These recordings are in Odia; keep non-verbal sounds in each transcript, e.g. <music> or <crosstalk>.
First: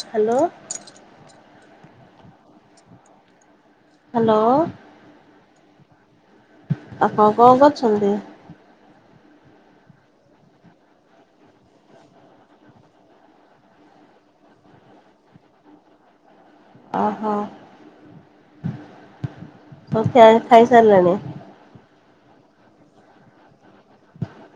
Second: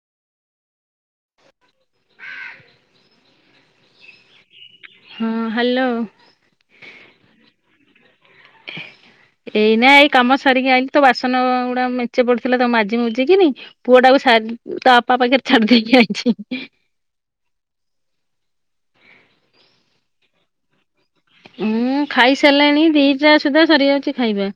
ହ୍ୟାଲୋ। ହାଲୋ। ହଁ ହାଲୋ। ଆପଣ କଣ କରୁଛନ୍ତି? ଏଇ ନା ଏଇ କାମ ସାରିକି ଆଇଲି ତ ବାସନ ଗୁଡା ମେଞ୍ଚେ ପଡିଥିଲା ତାଉ ମାଜି ମୁଜିକିରି। ପୁଅ ଟାକୁ ସାର୍ ତା ଅପା ପାଖରେ ଛାଡ୍ ଦେଇକି ଆଇଛି। ଅ ହ ଓ ଖିଆ ଖାଇ ସାରିଲଣି? ମୁଁ ଖାଇସାରିଲାଣି ଦିଟା ସୁଦ୍ଧା ସରି ଯାଉଛି ଖାଇବା।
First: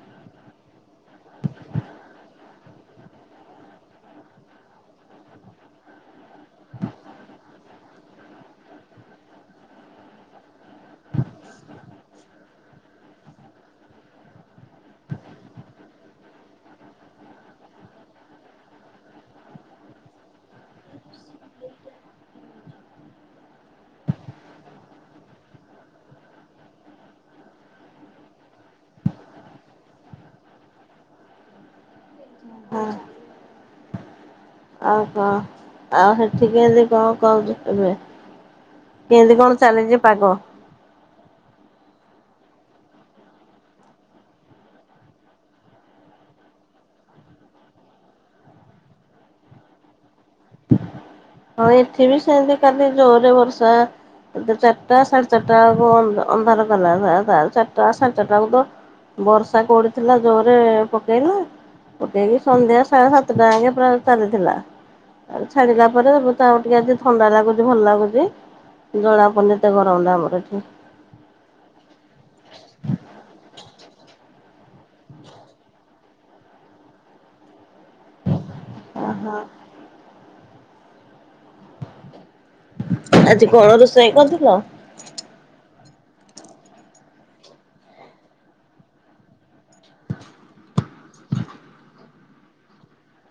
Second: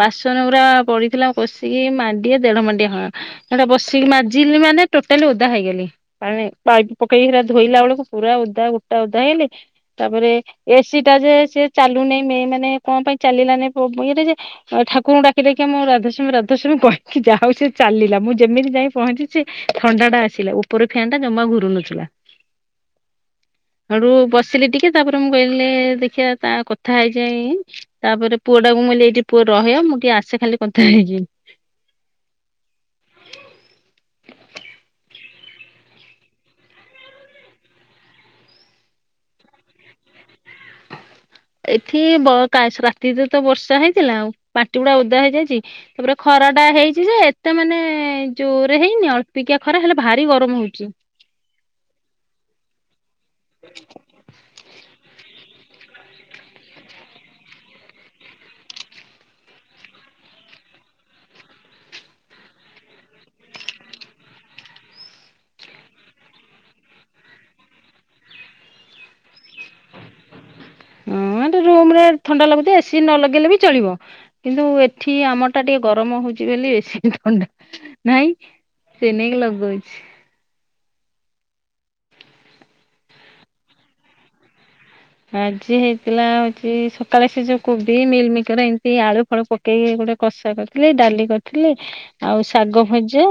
ବାସନ ଗୁରା ପଡିଥିଲା କଷିକି ମାଣ୍ଡିଏ ଦେଢ ମାଣ୍ଡିଏ ହ ସେଟା ବସିକି ମାଜିଲି ମାନେ ଟୋଟାଲି ଓଦା ହୋଇଗଲି। ପାଣି ପାଇପି ପକେଇିକି ସେରା ଧୋଇଲା ବେଳକୁ ପୁରା ଓଦା ଗୋଟା ଓଦା ହେଇଅଲି ତାପରେ ଏସ୍ ସି ଟା ଯେ ସେ ଚାଲୁନାଇ ମେଁ ମାନେ କଣ ପାଇଁ ଚାଲିଲାନି ପୋ ଇରେ ଯେ ଆ ଠାକୁରଙ୍କୁ ଡାକି ଡାକି ଆଉ ମୁଁ ରାଧେ ଶ୍ୟାମ୍ ରାଧେ ଶ୍ୟାମ୍ କହିକି ଯାହା ହଉ ସେ ଚାଲିଲା ମୁଁ ଯେମିତି ଯାଇ ପହଞ୍ଚି ଛି ଥଣ୍ଡା ଟା ଆସିଲା ଉପରେ ଫ୍ୟାନ୍ ଟା ଜମା ଘୁରୁ ନଥିଲା। <inaudible> ଇଆଡୁ ବସିଲି ଟିକେ ତାପରେ ମୁଁ କହିଲି ଦେଖିବା ତା କଥା ହେଇଯାଇ ତାପରେ ପୁଅ ଟାକୁ ମୁଁ ଏଲି ଏଇଠି ପୁଅ ରହିଅ ମୁଁ ଟିଏ ଆସେ ଖାଲି କଥା ହେଇକି। ଅ <unintelligible> ଆଉ ସେଠି କିନ୍ଦୀ କଂ କହୁଛ ଏବେ? କିନ୍ଦି କଣ ଚାଲିଛି ପାଗ? ଏଠି ବ କା ସ ରାତିରେ ତ ବର୍ଷା ହେଇଥିଲା ଉ ପାଟି ଗୁଡା ଓଦା ହେଇଯାଇଛି। ତାପରେ ଖରା ଟା ହେଇଛି ଯେ ଏତେ ମାନେ ଜୋରେ ହେଇନି ଅଳ୍ପିକିଆ ଖରା ହେଲେ ଭାରି ଗରମ ହଉଚି। ହଁ ଏଠି ବି ସେମ୍ତି କାଲି ଜୋରରେ ବର୍ଷା ତ ଚାର୍ ଟା ସାଢେ ଚାର୍ ଟା ବକୁ ଅଂ ଅନ୍ଧାର କଲା <unintelligible> ଚାର୍ ଟା ସାଢ଼େ ଚାର୍ ଟା ବେକୁ ବର୍ଷା କୋଉଠି ଥିଲା ଜୋରେ ପକେଇଲା। ପକେଇକି ସନ୍ଧ୍ୟା ସାଢେ ସାତଟା ଆ ଏ ପୁରା ଚାଲିଥିଲା ଆଉ ଛାଡିଲା ପରେ ପ ତା ଆଉ ଟିକେ ଆଜି ଥଣ୍ଡା ଲାଗୁଛି ଭଲ ଲାଗୁଛି ଜଳା ପନି ଏତେ ଗରମଟା ଆମର ଏଠି। ହୁଁ ଏଟି ରୁମ୍ ରେ ଥଣ୍ଡା ଲାଗୁଛି ଏ ସି ନ ଲଗେଇଲେ ବି ଚଳିବ। କିନ୍ତୁ ଏଠି ଆମ ଟା ଟିକେ ଗରମ ହଉଛି ବେଲି ଏ ସି <unintelligible> ଥଣ୍ଡା ନାଇଁ। ସେ ଓହୋ ନେଇଗଲା ଗଇ ଆଜି କଣ ରୋଷେଇ କରିଥିଲ? ଆଜି ହେଇଥିଲା ହଉଛି, ସକାଳେ ସେ ଯୋ କୋବି ମିଲ୍ ମେକର ଏମ୍ତି ଆଳୁ ଫଳ ପ କେଇ ଗୋଟେ କଷା କରିଥିଲି, ଡାଲି କରିଥିଲି ଆଉ ଶାଗ ଭଜା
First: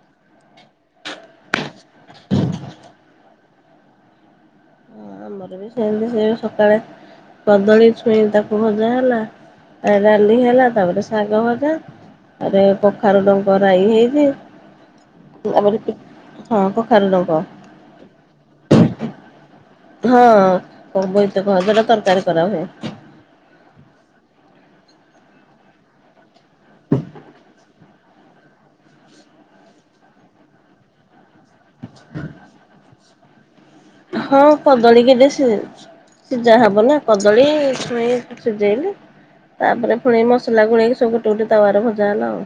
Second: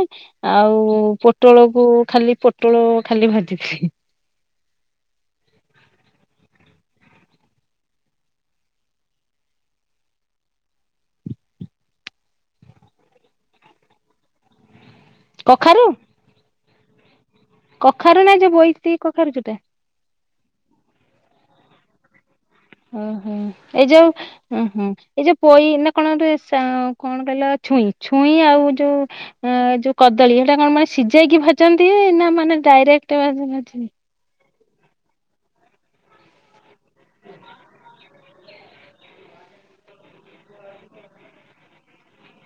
ଆଉ ପୋଟଳକୁ ଖାଲି ପୋଟଳ ଖାଲି ଭାଜିଥିଲି। ହଁ ଆମର ବି ସେମିତି ସେ ସକାଳେ କଦଳୀ ଛୁଇଁ ତାକୁ ଭଜା ହେଲା ଆଉ ଡାଲି ହେଲା। ତାପରେ ଶାଗ ଭଜା ଆରେ କଖାରୁ ଡଙ୍କ ରାଇ ହେଇଛି। ଆମର କଖାରୁ <unintelligible> ହଁ କଖାରୁ ଡଙ୍କ। କଖାରୁ ନା ଯୋ ବୋଇତି କଖାରୁ ଯୋଟା? ହଁ କ ବୋଇତ କୁହାଯା ସେଇଟା ତରକାରୀ କରା ହୁଏ। ହୁଁ ହୁଁ ଏଇ ଯୋଉ ହୁଁ ହୁଁ ଏ ଯୋ ପୋଇ ନା କଣ ଗୋଟେ ସା କଣ କହିଲ ଛୁଇଁ ଛୁଇଁ ଆଉ ଯୋ ଅଂ ଯୋ କଦଳୀ ଏଇଟା କଣ ମାନେ ସିଝେଇକି ଭାଜନ୍ତି? ହଁ। ନା ମାନେ ଡାଇରେକ୍ଟ ଭାଜୁନା ଛୁଇଁ? ହଁ କଦଳୀ କେତେ ସି ସିଝା ହବ ନା କଦଳୀ ଛୁଇଁ ସିଝେଇଲେ ତାପରେ ପୁଣି ମସଲା ଗୁଳେଇକି ସବୁ ଗୁଟେ ଗୁଟେ ତାୱାରେ ଭଜା ହେଲା ଆଉ।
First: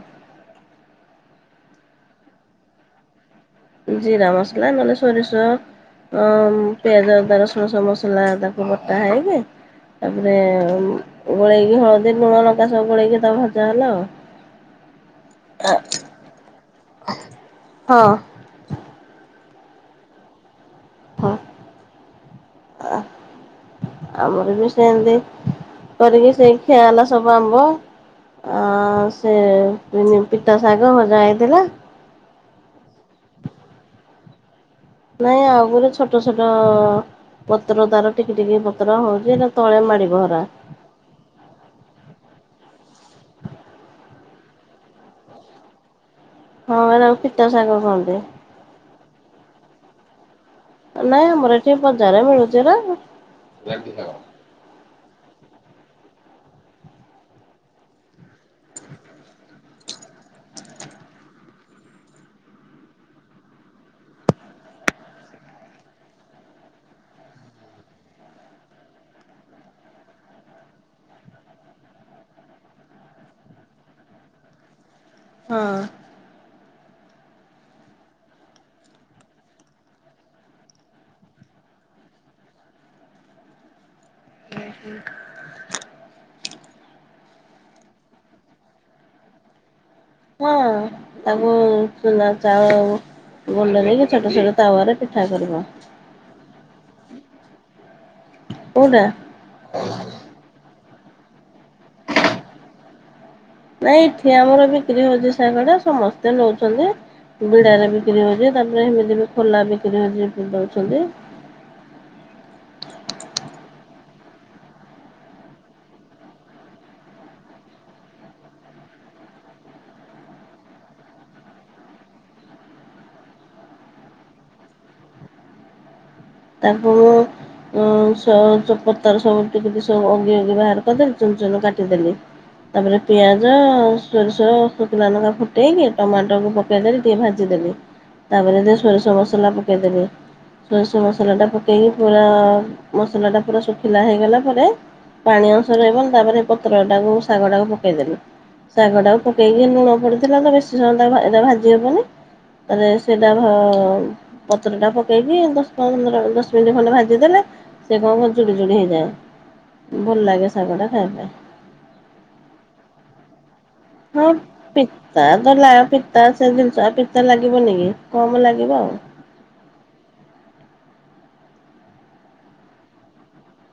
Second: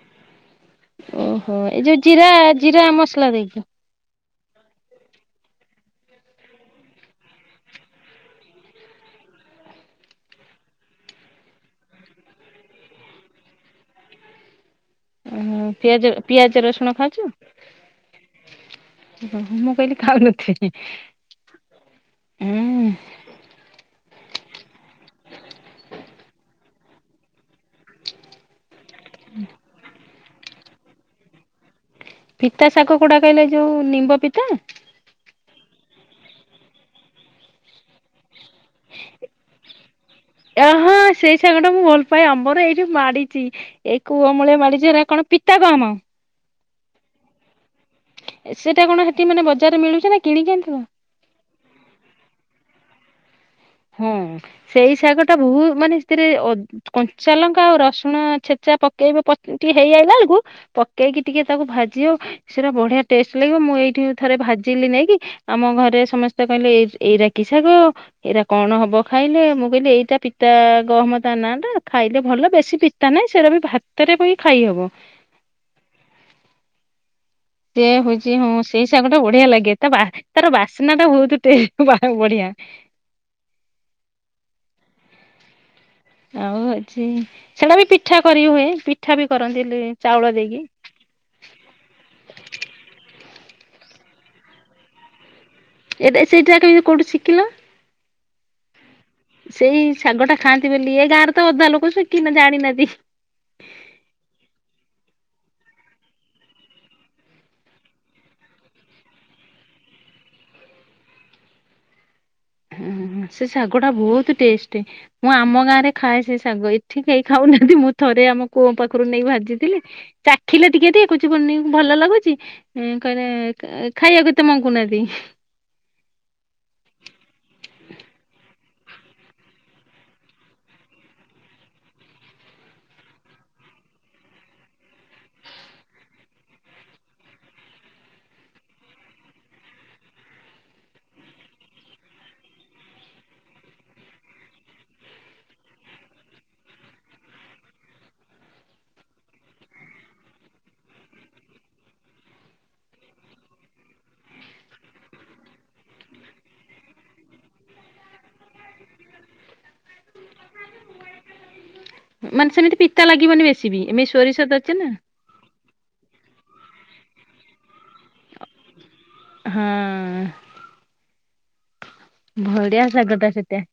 ଓ ହୋ ଏଇ ଯୋଉ ଜିରା ଜିରା ମସଲା ଦେଇକି? ଜିରା ମସଲା ନହେଲେ ସୋରିଷ? ଅଂ ପିଆଜ ଅଦା ରସୁଣ ସବ୍ ମସଲା ତାକୁ ବଟା ହେଇକି ତାପରେ ଗୋଳେଇକି ହଳଦୀ ଲୁଣ ଲଙ୍କା ସବୁ ଗୋଳେଇକି ତାକୁ ଭଜା ହେଲା। ଁ <inaudible> ଓ ହ ପିଆଜ ପିଆଜ ରସୁଣ ଖାଉଛୁ। ହଁ। ମୁଁ କହିଲି ଖାଉନଥିବେ। ହଁ ଆ। ଆମର ବି ସେମତି କରିକି ସେଇ ଖିଆ ହେଲା ସବୁ ଆମ୍ବ। ଆ ସେ ନି ପିତା ଶାଗ ଭଜା ହେଇଥିଲା। ପିତା ଶାଗ କଉଟା କହିଲେ ଯୋଉ ନିମ୍ବ ପିତା। ନାଇଁ ଆଉଗୁରେ ଛୋଟ ଛୋଟ ପତ୍ର ତାର ଟିକି ଟିକି ପତ୍ର ହଉଛି ତଳେ ମାଡିିବ ହେରା। ଏ ହଁ ସେଇ ଶାଗଟା ମୁଁ ଭଲ ପାଏ ଆମର ଏଇଠି ମାଡିଚି। ଏ କୁଅମୂଳେ ମାଡ଼ିଚି ଏରା କଣ ପିତା ଗହମ। ହଁ ଏରା କୁ ପିତା ଶାଗ କହନ୍ତି। ସେଟା କଣ ହେଠି ମାନେ ବଜାରରେ ମିଳୁଛି ନା କିଣିକି ଆଣିଥିଲ? ନାଇଁ ଆମର ଏଠି ବଜାରେ ମିଳୁଛି ଏରା। ହଁ ସେଇ ଶାଗ ଟା ବହୁ ମାନେ, ସେଥିରେ ଅଦ କଞ୍ଚାଲଙ୍କା ଆଉ ରସୁଣ ଛେଚା ପକେଇବେ ପ କ ଟିକେ ହେଇଆଇଲା ବେଳକୁ ପକେଇକି ଟିକେ ତାକୁ ଭାଜିବ ସେରା ବଢିଆ ଟେଷ୍ଟ ଲାଗିବ ମୁଁ ଏଇଠି ଥରେ ଭାଜିଲି ନେଇକି ଆମ ଘରେ ସମସ୍ତେ କହିଲେ, ଏଇ ଏଇରା କି ଶାଗ ଏଇରା କଣ ହବ ଖାଇଲେ, ମୁଁ କହିଲି ଏଇଟା ପିତା ଗହମ ତା ନାଁ ଟା ଖାଇଲେ ଭଲ। ବେଶୀ ପିତା ନାହିଁ ସେଉରା ବି ଭା ତରେ ପକେଇ ଖାଇହବ। ହଁ। ସେ ହଉଛି ହଁ ସେଇ ଶାଗ ଟା ବଢିଆ ଲାଗେ ତା ବା ତାର ବାସ୍ନା ଟା ବହୁତ ଟେ ବା ବଢିଆ। ଉଁ ହୁଁ। ଆଉ ହଉଛି ସେଡ଼ା ବି ପିଠା କରି ହୁଏ, ପିଠା ବି କରନ୍ତି ଲି ହଁ। ତାକୁ ଚୁନା ଚାଉଳ ଗୁଣ୍ଡ ନେଇକି ଛୋଟ ଛୋଟ ତାୱ ରେ ପିଠା କରିବ। ଏଟ ସେଇଟା କେମିତି କୋଉଠି ଶିକିଲ? କୋଉଟା? ସେଇ ସାଗ ଟା ଖାଆନ୍ତି ବୋଲି ଏ ଗାଁରେ ତ ଅଧା ଲୋକ ସିକିନା କି ଜାଣିନାହାନ୍ତି। ନାଇଁ ଏଠି ଆମର ବିକ୍ରି ହଉଛି ଶାଗ ଟା ସମସ୍ତେ ନଉଛନ୍ତି। ବିଡାରେ ବିକ୍ରି ହଉଛି ତାପରେ ହେମିତି ବି ଖୋଲା ବିକ୍ରି ହଉଛି ଦଉଛନ୍ତି। ହଁ ସେ ଶାଗ ଟା ବହୁତ ଟେଷ୍ଟ। ମୁଁ ଆମ ଗାଁ ରେ ଖାଏ ସେ ଶାଗ ଏଠି କେହି ଖାଉନାହାନ୍ତି ମୁଁ ଥରେ ଆମ କୁଅ ପାଖରୁ ନେଇ ଭାଜିଥିଲି। ଚାଖିଲେ ଟିକେ ଟିକେ କଉଚି କୁଅନି ଭଲ ଲାଗୁଛି। କହିଲେ ଖାଇବାକୁ ଏତେ ମଙ୍ଗୁ ନାହାନ୍ତି। ତାକୁ। ସ ଚ ପତର ସବୁ ଟିକ ସବୁ ଅଗି ଅଗି ବାହାର କରିଦେଲି ଚୁନ ଚୁନ କାଟିଦେଲି। ତାପରେ ପିଆଜ ସୋରିଷୋ ଶୁଖିଲା ଲଙ୍କା ଫୁଟେଇକି ଟମାଟୋକୁ ପ ପକାଇଦେଲି ଟିକିେ ଭାଜିଦେଲି ତାପରେ ଟିକ ସୋରିଷ ମସଲା ପକେଇଦେଲି। ସେ ମସଲାଟା ପକେଇକି ପୁରା ମସଲାଟା ପୁରା ଶୁଖିଲା ହେଇଗଲା ପରେ ପାଣି ଅଂଶ ରହିବନ ତାପରେ ପତ୍ର ଟାକୁ ଶାଗ ଟାକୁ ପକେଇଦେଲି। ଶାଗଟାକୁ ପକେଇକି ଲୁଣ ପଡ଼ିଥିଲା ତ ବେଶୀ ସମୟ ଏଇଟା ଭାଜି ହେବନି ତାରେ ସେଇଟା ପତ୍ର ଟା ପକେଇକି ଦଶ ଦଶ ମିନିଟ୍ ଖଣ୍ଡେ ଭାଜିଦେଲେ ସେ କଣ ଜୁଡି ଜୁଡି ହେଇଯାଏ। ଭଲ ଲାଗେ ଶାଗଟା ଖାଇବା ପାଇଁ। ମାନେ ସେମିତି ପିତା ଲାଗିବନି ବେଶୀ ବି ଏମିତି ସୋରିଷ ଅଛି ନା। ତା ତ ନା ପିତା ସେ ଜିନିଷ ପିତା ଲାଗିବନି କି କମ ଲାଗିବ ଆଉ। ହଁ। ଭଡିଆସାଗଟା ସେଟା।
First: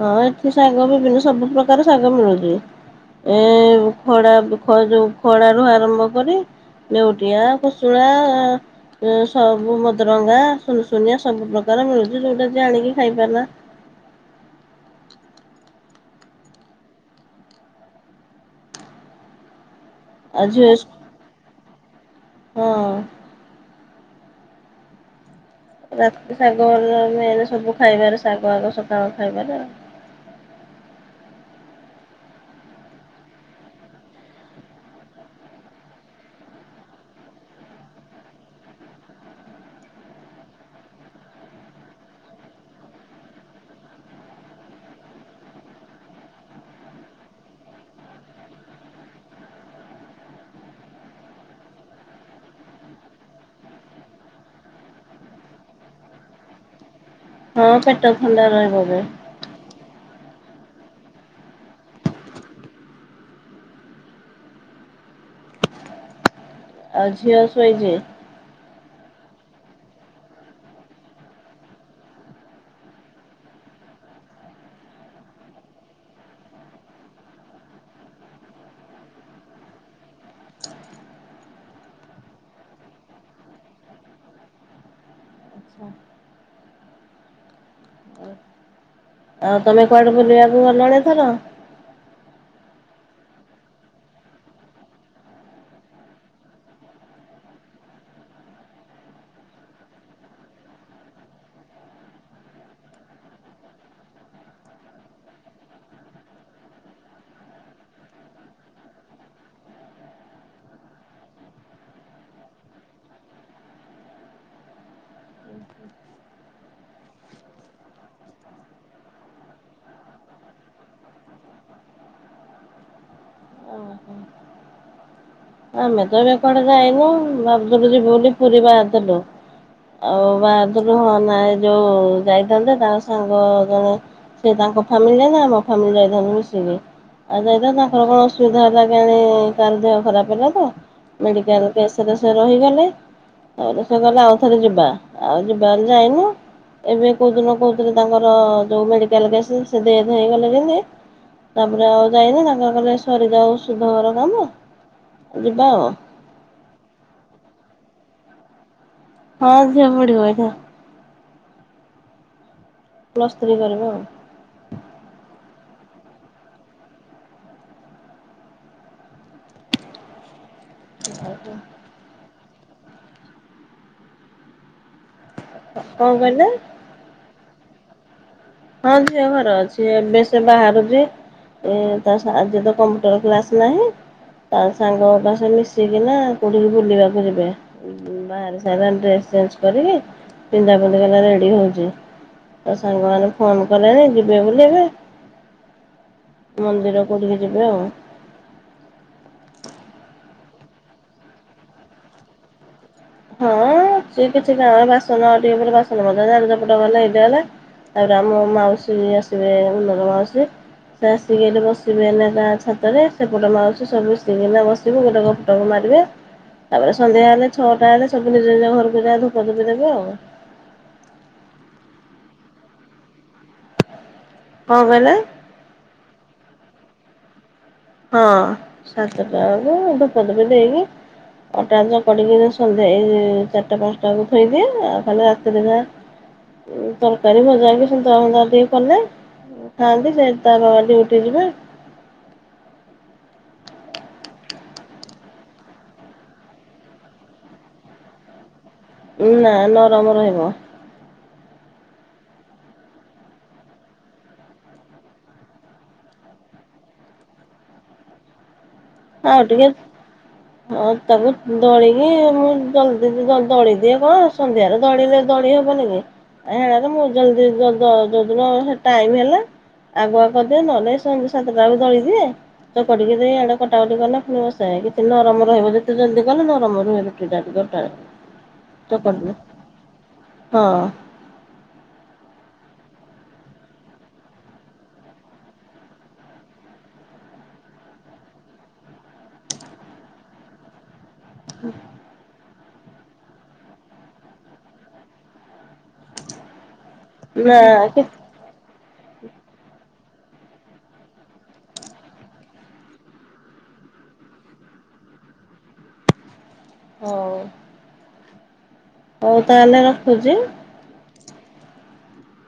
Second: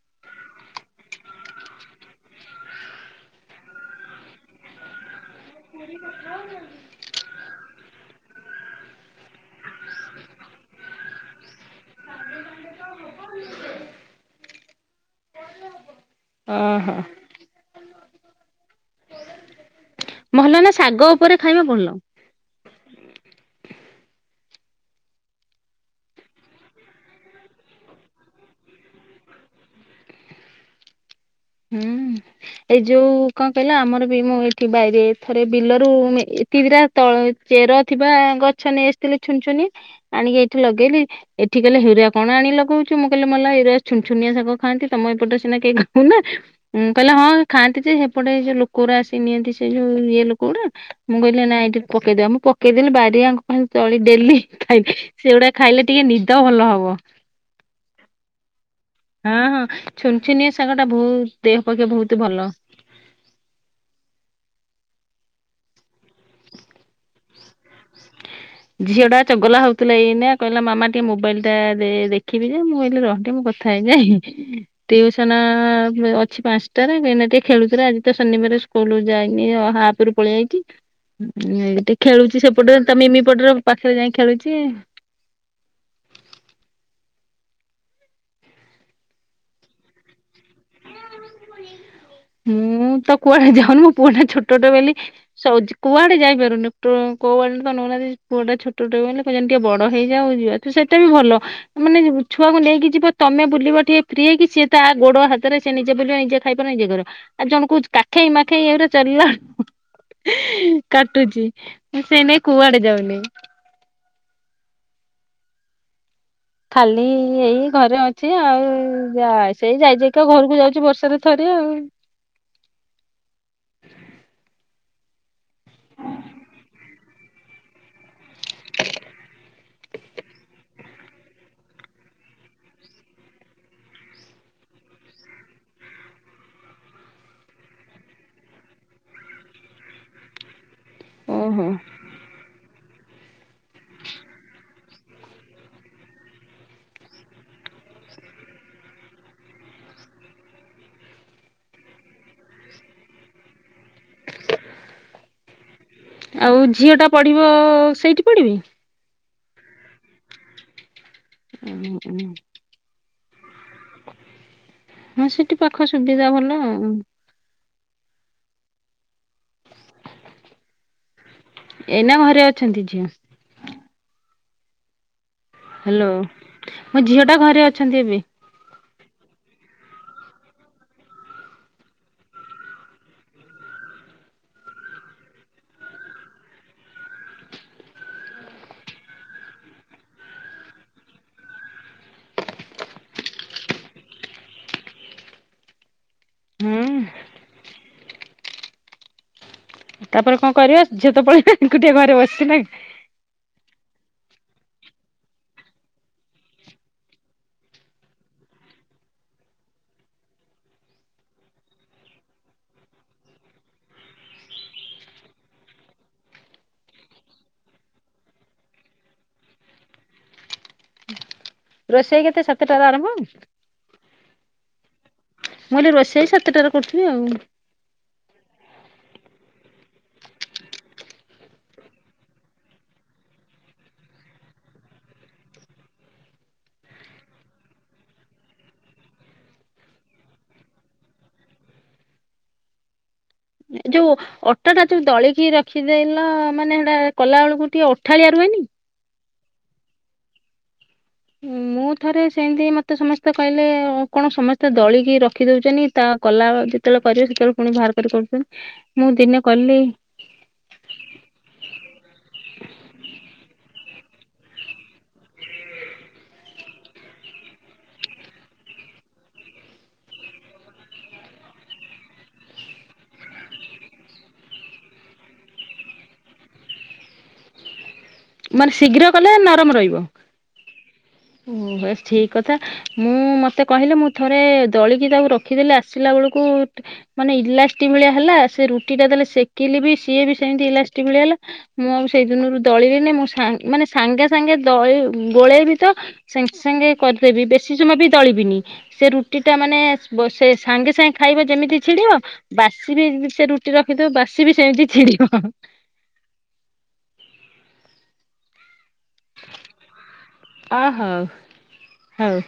ହଁ ଏଠି ଶାଗ ବିଭିନ୍ନ ସବୁ ପ୍ରକାର ଶାଗ ମିଳୁଛି। ଏ ଖଡା ବ ଯୋଉ ଖଡାରୁୁ ଆରମ୍ଭ କରି ନେଉଟିଆ ଖୁସୁଣା ସବୁ ମଦରଙ୍ଗା ସୁନସୁନିଆ ସବୁ ପ୍ରକାର ମିଳୁଛି ଯୋଉଟା ଯେ ଆଣିକି ଖାଇପାରିଲା। <inaudible> ଓହୋ। ଆଉ ମହେଲ ଝିଅ ନା ଶାଗ ଉପରେ ଖାଇବା ଭଲ। ହଁ। ରାତି ଶାଗେ ସବୁ ଖାଇବାରେ ଶାଗ ଆଗ ସକାଳ ଖାଇବାରେ ଆଉ। ହୁଁ ଏଇ ଯୋଉ କଣ କହିଲ ଆମର ବି ମୁଁ ଏଇଠି ବାଇରେ ଥରେ ବିଲରୁ ଏ କିରା ତଳ ଚେର ଥିବା ଗଛ ନେଇ ଆସିଥିଲି ଛୁନ ଛୁନ ଆଣିକି ଏଇଠି ଲଗେଇଲି ଏଠି କହିଲେ ହେରା କଣ ଆଣିକି ଲଗଉଛୁ। ମୁଁ କହିଲି ମଲା ଏରା ଛୁନ ଛୁନିଆ ଶାଗ ଖାଆନ୍ତି ତମ ଏପଟରେ ସିନା କେହି ଖାଉନା। ଉଁ କହିଲେ ହଁ ଖାଆନ୍ତି ଯେ ସେପଟେ ଯୋଉ ଲୋକ ଗୋ ଆସି ନିଅନ୍ତି ସେ ଯୋଉ ଇଏ ଲୋକ ଗୁଡା ମୁଁ କହିଲି ନାଇ ଏଇଠି ପକେଇଦବା ମୁଁ ପକେଇଦେଲି ବାରିଆଙ୍କ ଖାଲି ତଳି ଡେଲି ଖାଇ ସେଗୁଡା ଖାଇଲେ ଟିକେ ନିଦ ଭଲ ହବ। ହଁ ପେଟ ଥଣ୍ଡା ରହିବ ବି। ହଁ ହଁ ଛୁନ ଛୁନିଆ ଶାଗ ଟା ବହୁତ ଦେହ ପକ୍ଷ ବହୁତ ଭଲ। ଆଉ ଝିଅ ଶୋଇଛିି? ଝିଅ ଟା ଚଗଲା ହଉଥିଲା ଏଇନା କହିଲା ମାମା ଟିକେ ମୋବାଇଲ ଟା ଦେ ଦେଖିବି ଯେ ମୁଁ କହିଲି ରହ ଟିକେ ମୁଁ ଖାଇଯାଇ ଟିଉସନ ଅଛି ପାଞ୍ଚଟାରେ ଏଇନା ଟିକେ ଖେଳୁଥିଲା ଆଜି ତ ଶନିବାର ଶୁ ସ୍କୁଲ ଯାଇନି ହାପ ରୁ ପଳେଇ ଆଇଛି। ଏଇଠି ଖେଳୁଛି ସେପଟେ ତା ମିମି ପଟରେ ପାଖରେ ଯାଇ ଖେଳୁଛି। ଆଉ ତମେ କୁଆଡେ ବୁଲିବାକୁ ଗଲଣି ଏଥର? ମୁଁ ତ କୁଆଡେ ଯାଉନି ମୋ ପୁଅଟା ଛୋଟଟେ ବୋଲି। ଶୋଉଚି। କୁଆଡେ ଯାଇପାରୁନି ଟୁ କୁଆଡେ ତ ନୋଉ ନାହାନ୍ତି ପୁଅଟା ଛୋଟେ ଟେ ବୋଲି କହୁଛନ୍ତି ଟିକେ ବଡ ହେଇଯାଉ ଯିବା। ତ ସେଟାବି ଭଲ। ମାନେ ଛୁଆକୁ ନେଇକି ଯିବ ତମେ ବୁଲିବ ଟିକେ ଫ୍ରି ହେଇକି ସିଏ ତା ଗୋଡ ହାତରେ ସେ ନିଜେ ବୁଲିବ ନିଜେ ଖାଇପାରୁନି ନିଜେ କରିବ। ଆଉ ଜଣକୁ କାଖେଇ ମାଖେଇ ଏ ଗୁରା ଚାଲେଇଲା ବେଳକୁ କାଟୁଛି। ମୁଁ ସେଇନାଇ କୁଆଡେ ଯାଉନି। ହ ଖାଲି ଏଇ ଘରେ ଅଛି ଆଉ ଯା ସେଇ ଯାଇ ଯାଇକି ଆଉ ଘରକୁ ଯାଉଛି ବର୍ଷାରେ ଥରେ ଆଉ। ଓହୋ। ଆମେ ତ ଏବେ କୁଆଡେ ଯାଇନୁ ଭାବୁଥିଲୁ ଯିବୁ ବୋଲି ପୁରୀ ବାହାରିଥିଲୁ। ଆଉ ବାହାରିଥିଲୁ ହ ନା ଯୋଉ ଯାଇଥାନ୍ତେ ତାଙ୍କ ସାଙ୍ଗ ଜଣେ ସେ ତାଙ୍କ ଫ୍ୟାମିଲି ଯାଇଥାନ୍ତେ। ଆମ ଫ୍ୟାମିଲି ଯାଇଥାନ୍ତୁ ମିଶିକି। ଆଉ ଯାଇ ତାଙ୍କର କଣ ଅସୁବିଧା ହେଲା କିଆଣି କାହାର ଦେହ ଖରାପ ହେଲା ତ ଓହୋ ମେଡିକାଲ କେଶ୍ ସେଇଥିରୁ ସେ ରହିଗଲେ ତାପରେ ସେ କହିଲେ ଆଉଥରେ ଯିବା। ଆଉ ଯିବା ବୋଲି ଯାଇନୁ। ଏବେ କେଉଁଦିନ କହୁଥିଲେ ତାଙ୍କର ଯେଉଁ ମେଡ଼ିକାଲ କେସ୍ ସେ ଡେଥ ହେଇଗଲେ ଜେନ୍ତି ତାପରେ ଆଉ ଯାଇନୁ। ତାଙ୍କର କହିଲେ ସରିଯାଉ ସୁଧ ଘର କାମ ଯିବା ଆଉ। ଆଉ ଝିଅଟା ପଢ଼ିବ ସେଇଠି ପଢ଼ିବି। ହଁ ଝିଅ ପଢିବ ଏଇଠି। ହଁ ହୁଁ। ପ୍ଲସ୍ ଥ୍ରୀ କରିବ ଆଉ। ହଁ ସେଠି ପାଖ ସୁବିଧା ଭଲ। ସେ ଏଇନା ଘରେ ଅଛନ୍ତି ଝିଅ? ହ୍ୟାଲୋ କଣ କହିଲେ? ମ ଝିଅ ଟା ଘରେ ଅଛନ୍ତି ଏବେ? ହଁ ଝିଅ ଘର ଅଛି। ଏବେ ସେ ବାହାରୁଛି ଏତ ସାରା ଆଜିତ କମ୍ପ୍ୟୁଟର କ୍ଲାସ୍ ନାହିଁ। ତାସାଙ୍ଗ ଅପା ସାଙ୍ଗେ ମିଶିକିନା କୋଉଠିକି ବୁଲିବାକୁ ଯିବେ। ବାହାରି ସାରିଲା ଡ୍ରେସ୍ ଚେଞ୍ଜ କରିକି ପିନ୍ଧା ପିନ୍ଧ କରି ରେଡ଼ି ହଉଚି। ତାସାଙ୍ଗମାନେ ଫୋନ୍ କଲେଣି ଯିବେ ବୋଲିକି ମନ୍ଦିର ହୁଁ କୋଉଠିକି ଯିବେ ଆଉ। ତାପରେ କଣ କରିବା ଝିଅତ ପଳେଇଲା ଏକୁଟିଆ ଘରେ ବସିଚେ ନାଁକି? ହଁ ସିଏ କିଛି କାଁରେ ବାସନ ଆଉଟିକେ ପରେ ବାସନ ମଜା ଝାଡ଼ାଝପଟ ଗଲେ <unintelligible> ତାପରେ ଆମ ମାଉସୀ ଆସିବେ ଉନ୍ନତ ମାଉସୀ‌ ସେଆସିକି ଏଇଠି ବସିବେ ଏଇନା ଗାଁ ଛାତରେ ସେପଟ ମାଉସୀ ସବୁ ଆସିକି ଏଇନା ବ ିବୁ ଗୋଟେ ଗପଟକ ମାରିବେ ତାପରେ ସନ୍ଧ୍ୟା ହେଲେ ଛଅଟା ହେଲେ ସବୁ ନିଜ ନିଜ ଘରକୁ ଯାଏ ଧୂପ ଦିପି ଦେବେ ଆଉ। ରୋଷେଇ କେତେ ସାତଟାରେ ଆରମ୍ଭ? କଁ କହିଲେ? ମୁଁକହିଲି ରୋଷେଇ ସାତଟାରେ କରୁଥିବେ ଆଉ। ହଁ ସାତଟାବେଳେ ଧୂପ ଦିପ ଦେଇକି ଅଟା ଚକଡିକି ସନ୍ଧ୍ୟା ଏଇ ଚାରିଟା ପାଞ୍ଚଟା ବେଳକୁ ଥୋଇଦିଏ ଆଉ ଖାଲି ରାତିରେ ଯା ତରକାରୀ ଭଜାକି ସନ୍ତୁଳା ଫନ୍ତୁଳା ଟିକେ କଲେ ଖଥାନ୍ତି ସେତାର ଆଜି ଡିୟୁଟି ଯିବେ।। ଯୋଉ ଅଟାଟା ଯୋଉ ଦଳିକି ରଖିଦେଲ ମାନେ ହେଟା କଲାବେଳକୁ ଟିକେ ଅଠାଳିଆ ରୁହେନି? ନା ନରମ ରହିବ। <inaudible> ମୁଁ ଥରେ ସେମିତି ମୋତେ ସମସ୍ତେ କହିଲେ କଣ ସମସ୍ତେ ଦଳିକି ରଖିଦଉଚନ୍ତି ତା କଲାଯେ ଯେତେଳେ କରିବ ସେତେଳେ ପୁଣି ବାହାର କରି କରୁଚନ୍ତି। ହଁ ଟିକେ ହଁ ଅଟାକୁ ଦଳିକି ମୁଁ ଜଲଦି ଦଳିଦିଏ କଣ ସନ୍ଧ୍ୟାରେ ଦଳିଲେ ଦଳି ହବନିକି ହେରାତ <unintelligible> ଯୋଉଦିନ ଟାଇମ୍ ହେଲା ଆଗୁଆ କରିଦିଏ ନହେଲେ ସଂଧ୍ୟାସାତଟା ବେଳକୁ ଦଳିଦିଏ ଧୂପ ଟିକେ ଦେଇ ଆଡ଼େ କଟାକଟି କଲେ ପୁଣି ବସାଏ କିନ୍ତୁ ନରମ ରହିବ ଯେତେ ଜଲ୍ଦି କଲେ ନରମ ରୁହେ ରୁଟିଟା <unintelligible> ମାନେ ଶୀଘ୍ର ଚକଟିଲେ କଲେ ନରମ ରହିବ ହଁ ବେଶ୍ ଠିକ୍ କଥା। ମୁଁ ମତେ କହିଲେ ମୁଁ ଥରେ ଦଳିକି ତାକୁ ରଖିଦେଲି ଆସିଲା ବେଳକୁ ମାନେ ଇଲାସ୍ଟିକି ଭଳିଆ ହେଲା ସେରୁଟିଟା ଯେତେଳେ ସେକିଲିବି ସିଏବି ସେମିତି ଇଲାସ ଟିକି ଭଳିଆ ହେଲା ମୁଁ ଆଉ ସେଇ ଦିନରୁ ଦଳି ମୁଁ ସାଙ୍ଗେ ମାନେ ସାଙ୍ଗେ ସାଙ୍ଗେ ଦଳି ଗୋଳେଇବିତ ସାଙ୍ଗେ ସାଙ୍ଗେ କରିଦେବି ନା ବେଶୀ କି ସମୟବି ଦଳିବିନି ସେ ରୁ ରୁଟିଟା ମାନେ ସେ ସାଙ୍ଗେ ସାଙ୍ଗେ ଖାଇବ ଯେମିତି ଛିଡିବ ବାସିବି ସେରୁଟି ରଖିଥିବୁ ବାସିବି ସେମିତି ଛିଡ଼ିବ। ହଁ। ହଉ ତାହେଲେ ରଖୁଚି? ଅହୋଉ ହୋଉ।